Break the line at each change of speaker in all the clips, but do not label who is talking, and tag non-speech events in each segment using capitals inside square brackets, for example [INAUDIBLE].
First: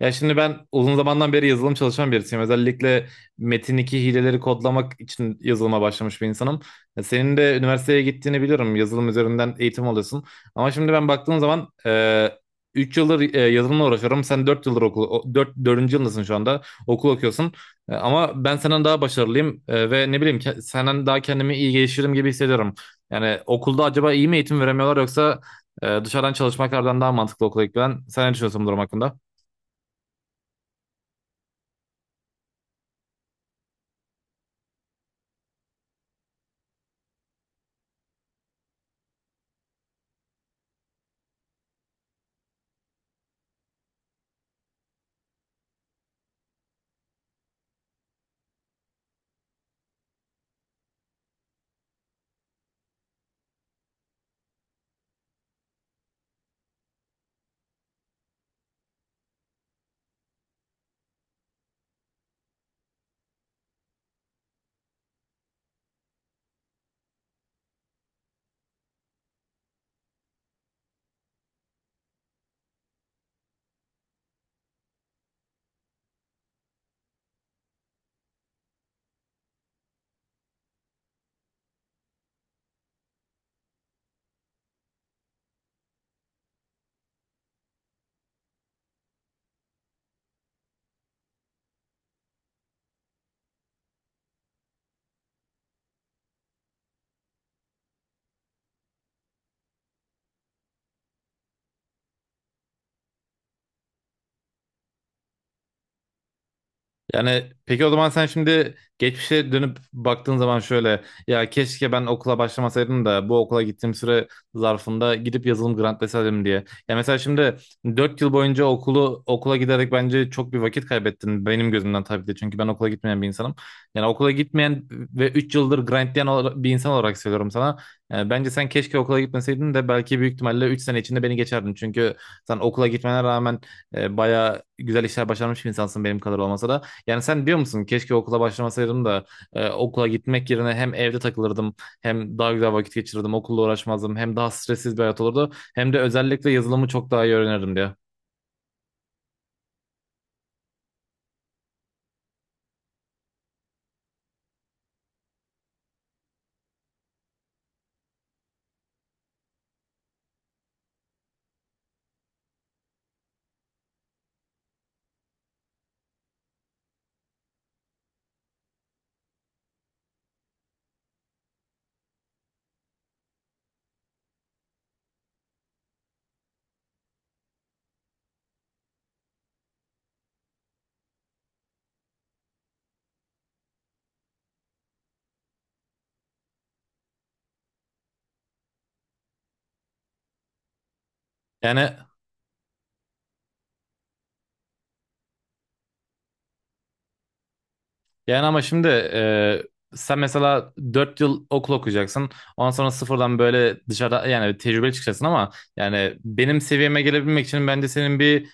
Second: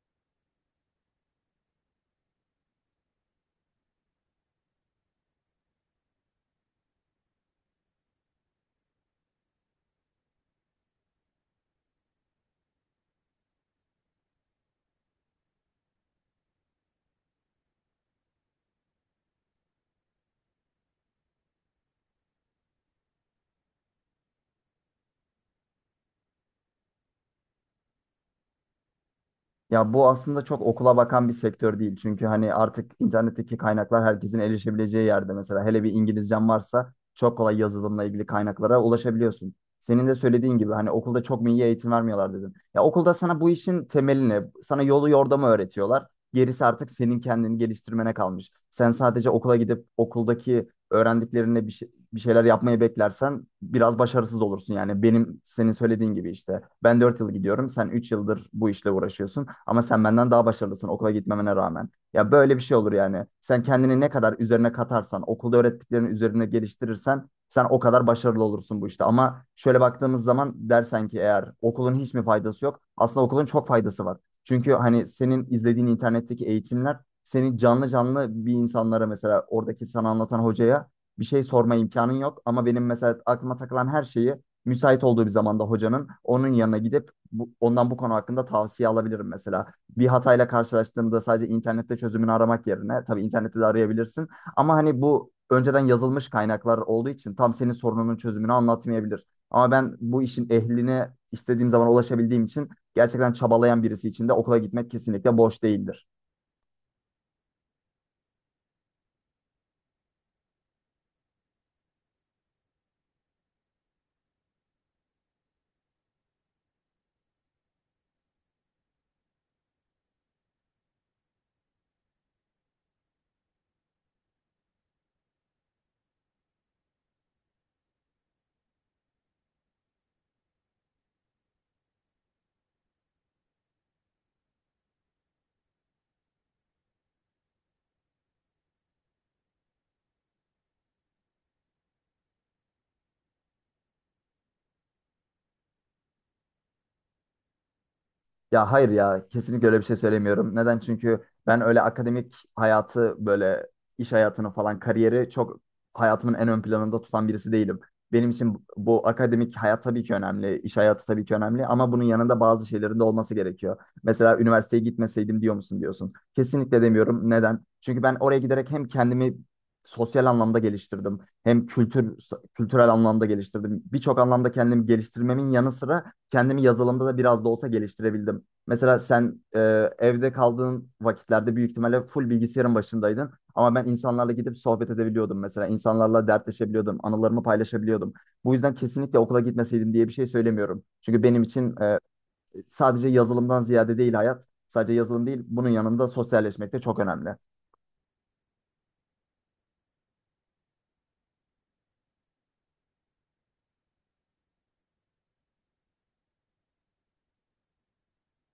Ya şimdi ben uzun zamandan beri yazılım çalışan birisiyim. Özellikle metin 2 hileleri kodlamak için yazılıma başlamış bir insanım. Ya senin de üniversiteye gittiğini biliyorum. Yazılım üzerinden eğitim alıyorsun. Ama şimdi ben baktığım zaman 3 yıldır yazılımla uğraşıyorum. Sen dört dördüncü yılındasın şu anda. Okul okuyorsun. Ama ben senden daha başarılıyım. Ve ne bileyim senden daha kendimi iyi geliştiririm gibi hissediyorum. Yani okulda acaba iyi mi eğitim veremiyorlar yoksa dışarıdan çalışmaklardan daha mantıklı okula gitmen? Sen ne düşünüyorsun bu durum hakkında?
Ya bu aslında çok okula bakan bir sektör değil. Çünkü hani artık internetteki kaynaklar herkesin erişebileceği yerde mesela. Hele bir İngilizcen varsa çok kolay yazılımla ilgili kaynaklara ulaşabiliyorsun. Senin de söylediğin gibi hani okulda çok mu iyi eğitim vermiyorlar dedin. Ya okulda sana bu işin temelini, sana yolu yordamı öğretiyorlar. Gerisi artık senin kendini geliştirmene kalmış. Sen sadece okula gidip okuldaki öğrendiklerine bir şeyler yapmayı beklersen biraz başarısız olursun. Yani benim senin söylediğin gibi işte ben 4 yıl gidiyorum, sen 3 yıldır bu işle uğraşıyorsun ama sen benden daha başarılısın okula gitmemene rağmen. Ya böyle bir şey olur yani. Sen kendini ne kadar üzerine katarsan, okulda öğrettiklerini üzerine geliştirirsen sen o kadar başarılı olursun bu işte. Ama şöyle baktığımız zaman dersen ki eğer okulun hiç mi faydası yok? Aslında okulun çok faydası var. Çünkü hani senin izlediğin internetteki eğitimler seni canlı canlı bir insanlara, mesela oradaki sana anlatan hocaya bir şey sorma imkanın yok. Ama benim mesela aklıma takılan her şeyi müsait olduğu bir zamanda hocanın onun yanına gidip bu, ondan bu konu hakkında tavsiye alabilirim mesela. Bir hatayla karşılaştığımda sadece internette çözümünü aramak yerine, tabii internette de arayabilirsin ama hani bu önceden yazılmış kaynaklar olduğu için tam senin sorununun çözümünü anlatmayabilir. Ama ben bu işin ehline istediğim zaman ulaşabildiğim için gerçekten çabalayan birisi için de okula gitmek kesinlikle boş değildir.
Yani peki o zaman sen şimdi geçmişe dönüp baktığın zaman şöyle ya keşke ben okula başlamasaydım da bu okula gittiğim süre zarfında gidip yazılım grantleseydim diye. Ya mesela şimdi 4 yıl boyunca okula giderek bence çok bir vakit kaybettin benim gözümden tabii de, çünkü ben okula gitmeyen bir insanım. Yani okula gitmeyen ve 3 yıldır grantlayan bir insan olarak söylüyorum sana. Yani bence sen keşke okula gitmeseydin de belki büyük ihtimalle 3 sene içinde beni geçerdin. Çünkü sen okula gitmene rağmen bayağı güzel işler başarmış bir insansın, benim kadar olmasa da. Yani sen diyor musun keşke okula başlamasaydım da okula gitmek yerine hem evde takılırdım hem daha güzel vakit geçirirdim okulla uğraşmazdım hem daha stressiz bir hayat olurdu hem de özellikle yazılımı çok daha iyi öğrenirdim diye.
Ya hayır, ya kesinlikle öyle bir şey söylemiyorum. Neden? Çünkü ben öyle akademik hayatı, böyle iş hayatını falan, kariyeri çok hayatımın en ön planında tutan birisi değilim. Benim için bu akademik hayat tabii ki önemli, iş hayatı tabii ki önemli ama bunun yanında bazı şeylerin de olması gerekiyor. Mesela üniversiteye gitmeseydim diyor musun diyorsun. Kesinlikle demiyorum. Neden? Çünkü ben oraya giderek hem kendimi sosyal anlamda geliştirdim, hem kültürel anlamda geliştirdim. Birçok anlamda kendimi geliştirmemin yanı sıra kendimi yazılımda da biraz da olsa geliştirebildim. Mesela sen, evde kaldığın vakitlerde büyük ihtimalle full bilgisayarın başındaydın. Ama ben insanlarla gidip sohbet edebiliyordum mesela. İnsanlarla dertleşebiliyordum, anılarımı paylaşabiliyordum. Bu yüzden kesinlikle okula gitmeseydim diye bir şey söylemiyorum. Çünkü benim için
Yani
sadece yazılımdan ziyade değil hayat, sadece yazılım değil, bunun yanında sosyalleşmek de çok önemli.
Yani ama şimdi sen mesela 4 yıl okul okuyacaksın. Ondan sonra sıfırdan böyle dışarıda yani tecrübeli çıkacaksın ama yani benim seviyeme gelebilmek için bence senin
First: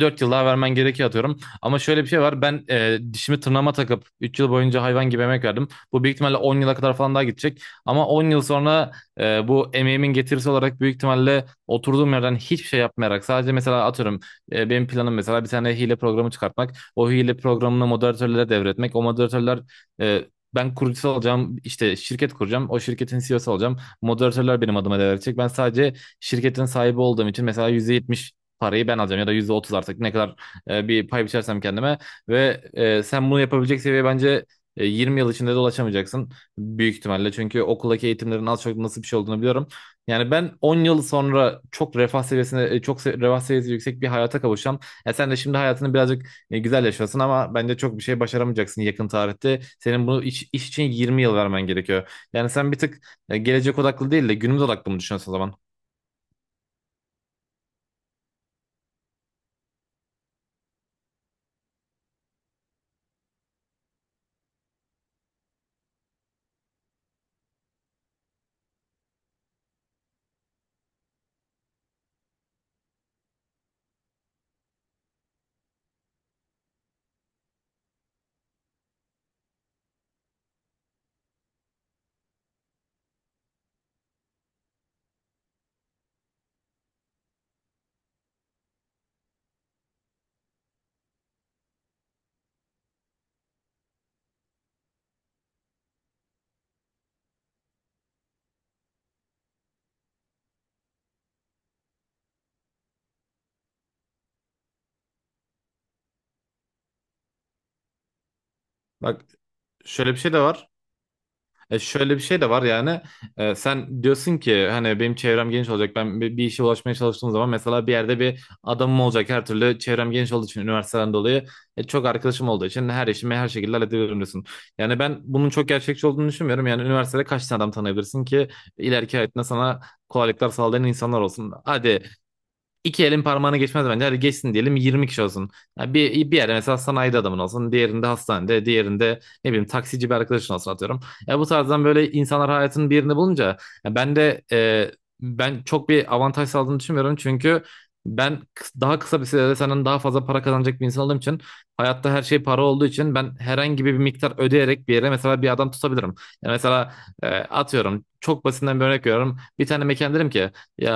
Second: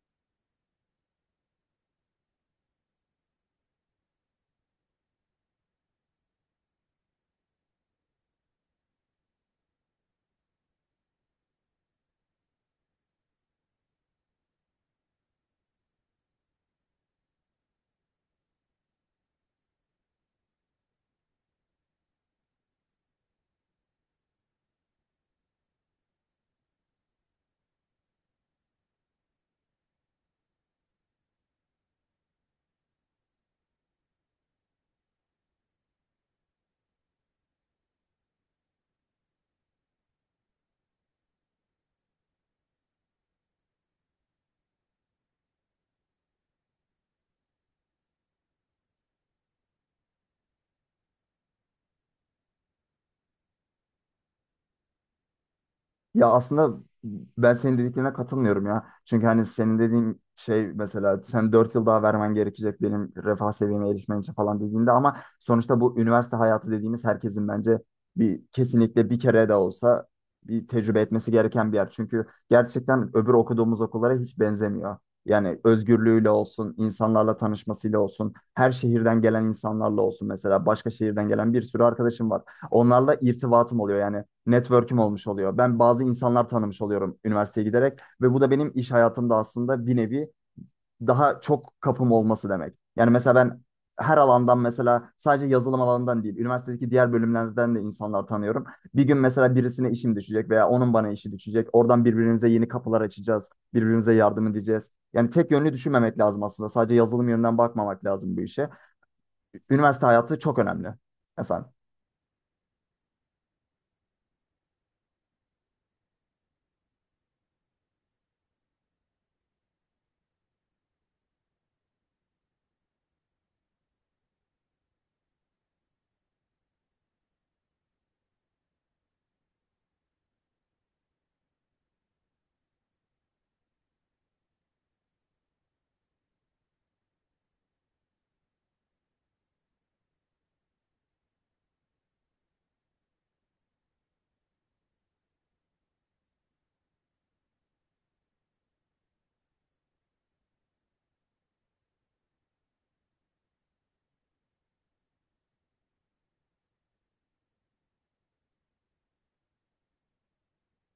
4 yıl daha vermen gerekiyor atıyorum. Ama şöyle bir şey var. Ben dişimi tırnağıma takıp 3 yıl boyunca hayvan gibi emek verdim. Bu büyük ihtimalle 10 yıla kadar falan daha gidecek. Ama 10 yıl sonra bu emeğimin getirisi olarak büyük ihtimalle oturduğum yerden hiçbir şey yapmayarak sadece mesela atıyorum benim planım mesela bir tane hile programı çıkartmak, o hile programını moderatörlere devretmek. O moderatörler e, ben kurucusu olacağım, işte şirket kuracağım, o şirketin CEO'su olacağım. Moderatörler benim adıma devredecek. Ben sadece şirketin sahibi olduğum için mesela %70 parayı ben alacağım ya da %30, artık ne kadar bir pay biçersem kendime. Ve sen bunu yapabilecek seviye bence 20 yıl içinde de ulaşamayacaksın büyük ihtimalle. Çünkü okuldaki eğitimlerin az çok nasıl bir şey olduğunu biliyorum. Yani ben 10 yıl sonra çok refah seviyesi yüksek bir hayata kavuşacağım. E sen de şimdi hayatını birazcık güzel yaşasın ama bence çok bir şey başaramayacaksın yakın tarihte. Senin bunu iş için 20 yıl vermen gerekiyor. Yani sen bir tık gelecek odaklı değil de günümüz odaklı mı düşünüyorsun o zaman?
Ya aslında ben senin dediklerine katılmıyorum ya. Çünkü hani senin dediğin şey, mesela sen 4 yıl daha vermen gerekecek benim refah seviyeme erişmen için falan dediğinde, ama sonuçta bu üniversite hayatı dediğimiz herkesin bence kesinlikle bir kere de olsa bir tecrübe etmesi gereken bir yer. Çünkü gerçekten öbür okuduğumuz okullara hiç benzemiyor. Yani özgürlüğüyle olsun, insanlarla tanışmasıyla olsun, her şehirden gelen insanlarla olsun, mesela başka şehirden gelen bir sürü arkadaşım var. Onlarla irtibatım oluyor, yani network'üm olmuş oluyor. Ben bazı insanlar tanımış oluyorum üniversiteye giderek ve bu da benim iş hayatımda aslında bir nevi daha çok kapım olması demek. Yani mesela ben her alandan, mesela sadece yazılım alanından değil, üniversitedeki diğer bölümlerden de insanlar tanıyorum. Bir gün mesela birisine işim düşecek veya onun bana işi düşecek. Oradan birbirimize yeni kapılar açacağız, birbirimize yardım edeceğiz. Yani tek yönlü düşünmemek lazım aslında. Sadece yazılım yönünden bakmamak lazım bu işe.
Bak
Üniversite
şöyle bir şey
hayatı
de
çok
var.
önemli efendim.
E şöyle bir şey de var yani Sen diyorsun ki hani benim çevrem geniş olacak, ben bir işe ulaşmaya çalıştığım zaman mesela bir yerde bir adamım olacak her türlü, çevrem geniş olduğu için üniversiteden dolayı çok arkadaşım olduğu için her işimi her şekilde halledebilirim diyorsun. Yani ben bunun çok gerçekçi olduğunu düşünmüyorum. Yani üniversitede kaç tane adam tanıyabilirsin ki ileriki hayatında sana kolaylıklar sağlayan insanlar olsun. İki elin parmağını geçmez bence. Hadi geçsin diyelim, 20 kişi olsun. Yani bir yerde mesela sanayide adamın olsun. Diğerinde hastanede. Diğerinde ne bileyim taksici bir arkadaşın olsun atıyorum. Ya bu tarzdan böyle insanlar hayatının bir yerini bulunca ya ben de e, ben çok bir avantaj sağladığını düşünmüyorum. Çünkü ben daha kısa bir sürede senden daha fazla para kazanacak bir insan olduğum için, hayatta her şey para olduğu için ben herhangi bir miktar ödeyerek bir yere mesela bir adam tutabilirim. Yani mesela atıyorum çok basitinden bir örnek veriyorum. Bir tane mekan derim ki ya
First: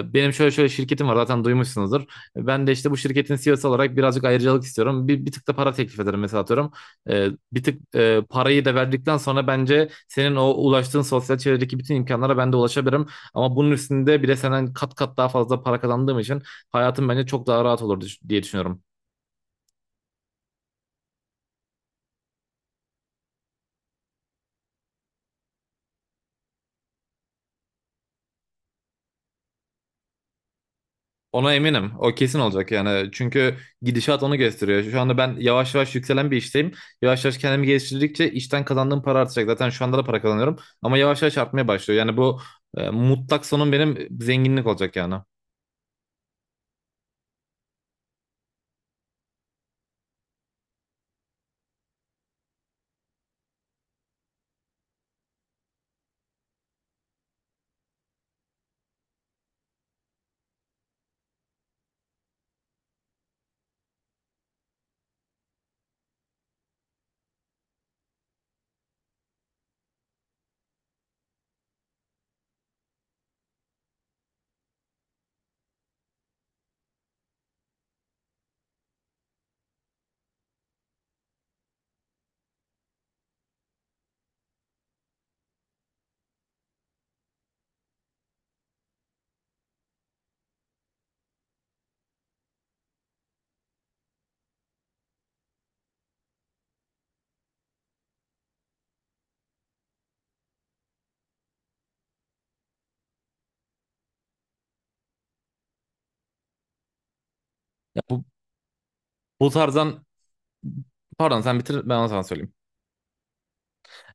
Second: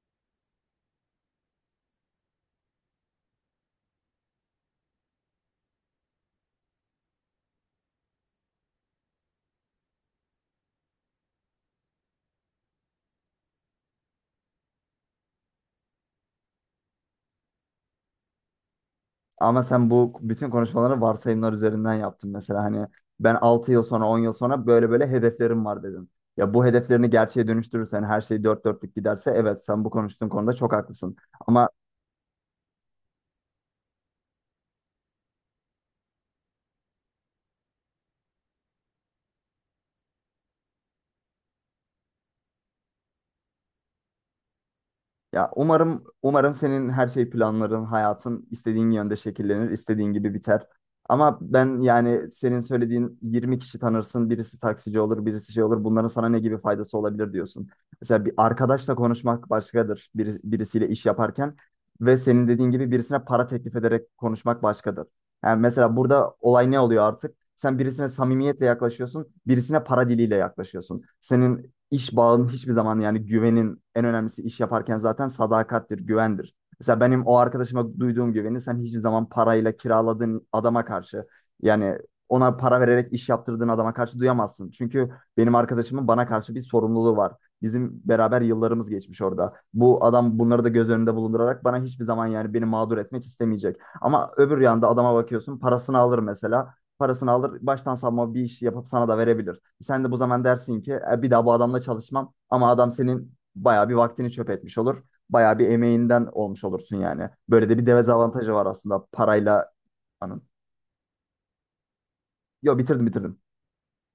benim şöyle şöyle şirketim var, zaten duymuşsunuzdur. Ben de işte bu şirketin CEO'su olarak birazcık ayrıcalık istiyorum. Bir tık da para teklif ederim mesela atıyorum. E, Bir tık parayı da verdikten sonra bence senin o ulaştığın sosyal çevredeki bütün imkanlara ben de ulaşabilirim. Ama bunun üstünde bir de senden kat kat daha fazla para kazandığım için hayatım bence çok daha rahat olur diye düşünüyorum.
Ama sen bu bütün konuşmaları varsayımlar üzerinden yaptın, mesela hani ben 6 yıl sonra, 10 yıl sonra böyle böyle hedeflerim var dedin. Ya bu hedeflerini gerçeğe dönüştürürsen, her şey dört dörtlük giderse evet, sen bu konuştuğun konuda çok haklısın.
Ona
Ama
eminim. O kesin olacak yani. Çünkü gidişat onu gösteriyor. Şu anda ben yavaş yavaş yükselen bir işteyim. Yavaş yavaş kendimi geliştirdikçe işten kazandığım para artacak. Zaten şu anda da para kazanıyorum. Ama yavaş yavaş artmaya başlıyor. Yani bu mutlak sonum benim zenginlik olacak yani.
Ya umarım umarım senin her şey planların, hayatın istediğin yönde şekillenir, istediğin gibi biter. Ama ben yani senin söylediğin 20 kişi tanırsın, birisi taksici olur, birisi şey olur. Bunların sana ne gibi faydası olabilir diyorsun. Mesela bir arkadaşla konuşmak başkadır, birisiyle iş yaparken ve senin dediğin gibi birisine para teklif ederek konuşmak başkadır. Yani mesela burada olay ne oluyor artık? Sen birisine samimiyetle yaklaşıyorsun, birisine para diliyle yaklaşıyorsun. Senin iş bağının hiçbir zaman, yani güvenin en önemlisi iş yaparken zaten sadakattir, güvendir. Mesela benim o arkadaşıma duyduğum güveni sen hiçbir zaman parayla kiraladığın adama karşı, yani ona para vererek iş yaptırdığın adama karşı duyamazsın. Çünkü benim arkadaşımın bana karşı bir sorumluluğu var. Bizim beraber yıllarımız geçmiş orada. Bu adam bunları da göz önünde bulundurarak bana hiçbir zaman, yani beni mağdur etmek istemeyecek. Ama öbür yanda adama bakıyorsun, parasını alır, baştan savma bir iş yapıp sana da verebilir. Sen de bu zaman dersin ki, "E, bir daha bu adamla çalışmam," ama adam senin bayağı bir vaktini çöp etmiş olur. Bayağı bir emeğinden olmuş olursun yani. Böyle de bir
Ya bu,
dezavantajı var aslında
bu
parayla.
tarzdan
Anın.
Pardon, sen bitir, ben onu sana söyleyeyim.
Yo, bitirdim.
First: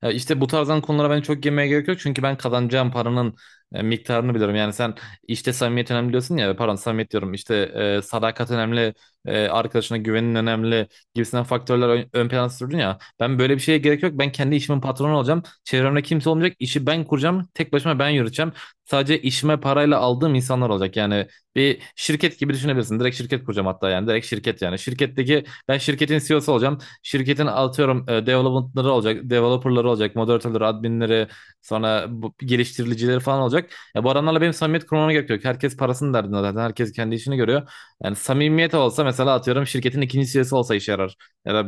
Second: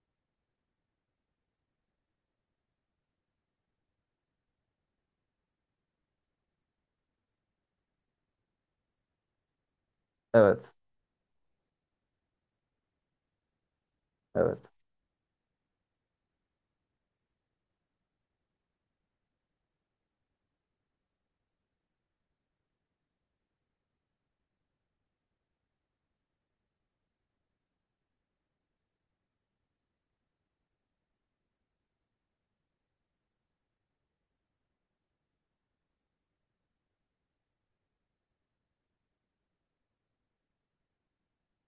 Ya İşte bu tarzdan konulara bence çok girmeye gerek yok. Çünkü ben kazanacağım paranın miktarını biliyorum. Yani sen işte samimiyet önemli diyorsun ya. Pardon, samimiyet diyorum. İşte sadakat önemli. Arkadaşına güvenin
Evet.
önemli. Gibisinden faktörler ön plana sürdün ya. Ben böyle bir şeye gerek yok. Ben kendi
Evet.
işimin patronu olacağım. Çevremde kimse olmayacak. İşi ben kuracağım. Tek başıma ben yürüteceğim. Sadece işime parayla aldığım insanlar olacak. Yani bir şirket gibi düşünebilirsin. Direkt şirket kuracağım hatta yani. Direkt şirket yani. Şirketteki, ben şirketin CEO'su olacağım, şirketin atıyorum development'ları olacak, developer'ları olacak, moderatörleri, adminleri, sonra geliştiricileri falan olacak. Ya bu adamlarla benim samimiyet kurmama gerek yok. Herkes parasının derdinde zaten. Herkes kendi işini görüyor. Yani samimiyet olsa mesela atıyorum şirketin ikinci CEO'su olsa işe yarar. Ya da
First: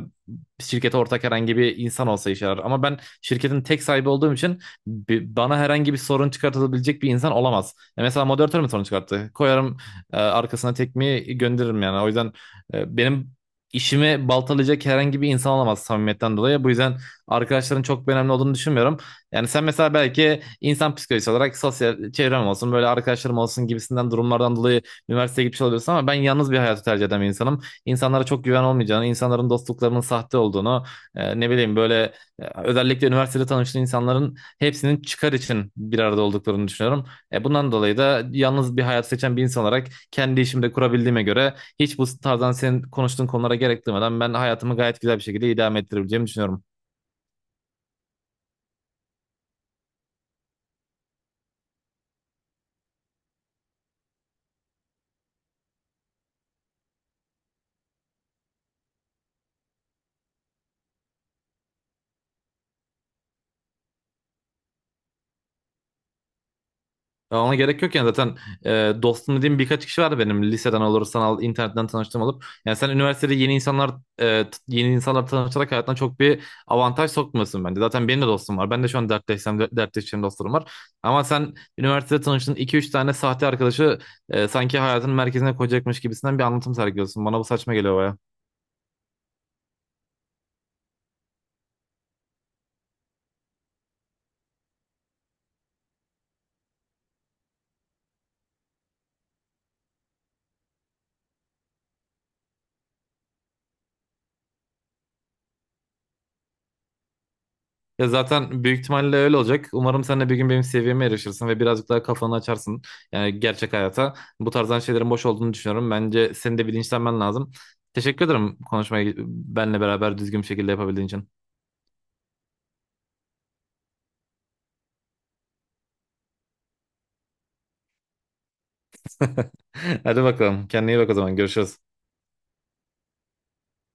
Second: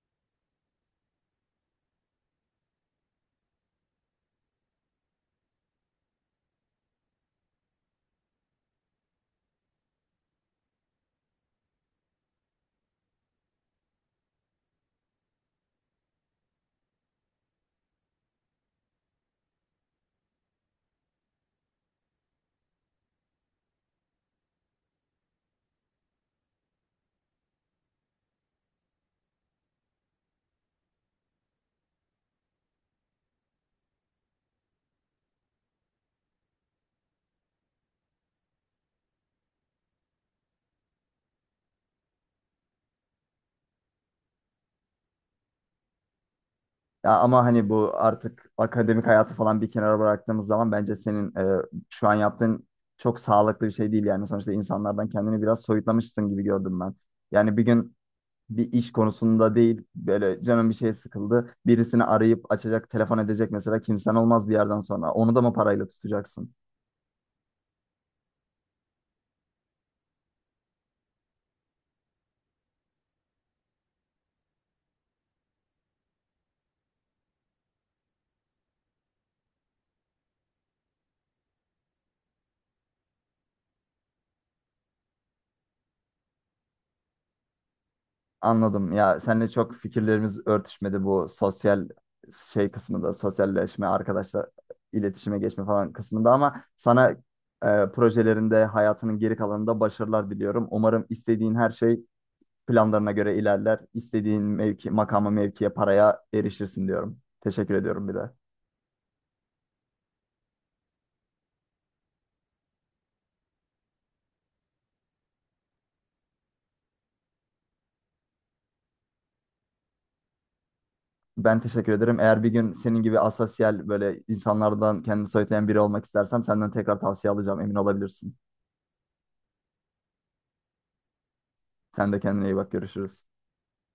şirkete ortak herhangi bir insan olsa işe yarar. Ama ben şirketin tek sahibi olduğum için bana herhangi bir sorun çıkartabilecek bir insan olamaz. Ya mesela moderatör mü sorun çıkarttı? Koyarım arkasına tekmeyi gönderirim yani. O yüzden benim işimi baltalayacak herhangi bir insan olamaz samimiyetten dolayı. Bu yüzden arkadaşların çok bir önemli olduğunu düşünmüyorum. Yani sen mesela belki insan psikolojisi olarak sosyal çevrem olsun, böyle arkadaşlarım olsun gibisinden durumlardan dolayı üniversiteye gitmiş oluyorsun, ama ben yalnız bir hayatı tercih eden bir insanım. İnsanlara çok güven olmayacağını, insanların dostluklarının sahte olduğunu, e, ne bileyim böyle e, özellikle üniversitede tanıştığın insanların hepsinin çıkar için bir arada olduklarını düşünüyorum. Bundan dolayı da yalnız bir hayat seçen bir insan olarak kendi işimde kurabildiğime göre, hiç bu tarzdan senin konuştuğun konulara gerek duymadan ben hayatımı gayet güzel bir şekilde idame ettirebileceğimi düşünüyorum.
Ya ama hani bu artık akademik hayatı falan bir kenara bıraktığımız zaman bence senin, şu an yaptığın çok sağlıklı bir şey değil yani. Sonuçta insanlardan kendini biraz soyutlamışsın gibi gördüm ben. Yani bir gün bir iş konusunda değil, böyle canım bir şey sıkıldı, birisini arayıp açacak, telefon edecek mesela kimsen olmaz bir yerden sonra. Onu da mı parayla tutacaksın?
Ya ona gerek yok yani. Zaten dostum dediğim birkaç kişi vardı benim, liseden olur, sanal internetten tanıştığım olup. Yani sen üniversitede yeni insanlar tanışarak hayatına çok bir avantaj sokmuyorsun bence. Zaten benim de dostum var. Ben de şu an dertleşsem dertleşeceğim dostlarım var. Ama sen üniversitede tanıştığın iki üç tane sahte arkadaşı sanki hayatın merkezine koyacakmış gibisinden bir anlatım sergiliyorsun. Bana bu saçma geliyor baya.
Anladım. Ya seninle çok fikirlerimiz örtüşmedi bu sosyal şey kısmında, sosyalleşme, arkadaşlar, iletişime geçme falan kısmında, ama sana projelerinde, hayatının geri kalanında başarılar diliyorum. Umarım istediğin her şey planlarına göre ilerler. İstediğin mevki, makama, mevkiye, paraya erişirsin diyorum. Teşekkür
Ya
ediyorum bir de.
zaten büyük ihtimalle öyle olacak. Umarım sen de bir gün benim seviyeme erişirsin ve birazcık daha kafanı açarsın. Yani gerçek hayata. Bu tarzdan şeylerin boş olduğunu düşünüyorum. Bence senin de bilinçlenmen lazım. Teşekkür ederim konuşmayı benle beraber düzgün bir şekilde yapabildiğin için.
Ben teşekkür ederim. Eğer bir gün senin gibi asosyal, böyle insanlardan kendini soyutlayan biri olmak istersem senden tekrar tavsiye alacağım. Emin olabilirsin.
[LAUGHS] Hadi bakalım. Kendine iyi bak o zaman. Görüşürüz.
Sen de kendine iyi bak. Görüşürüz.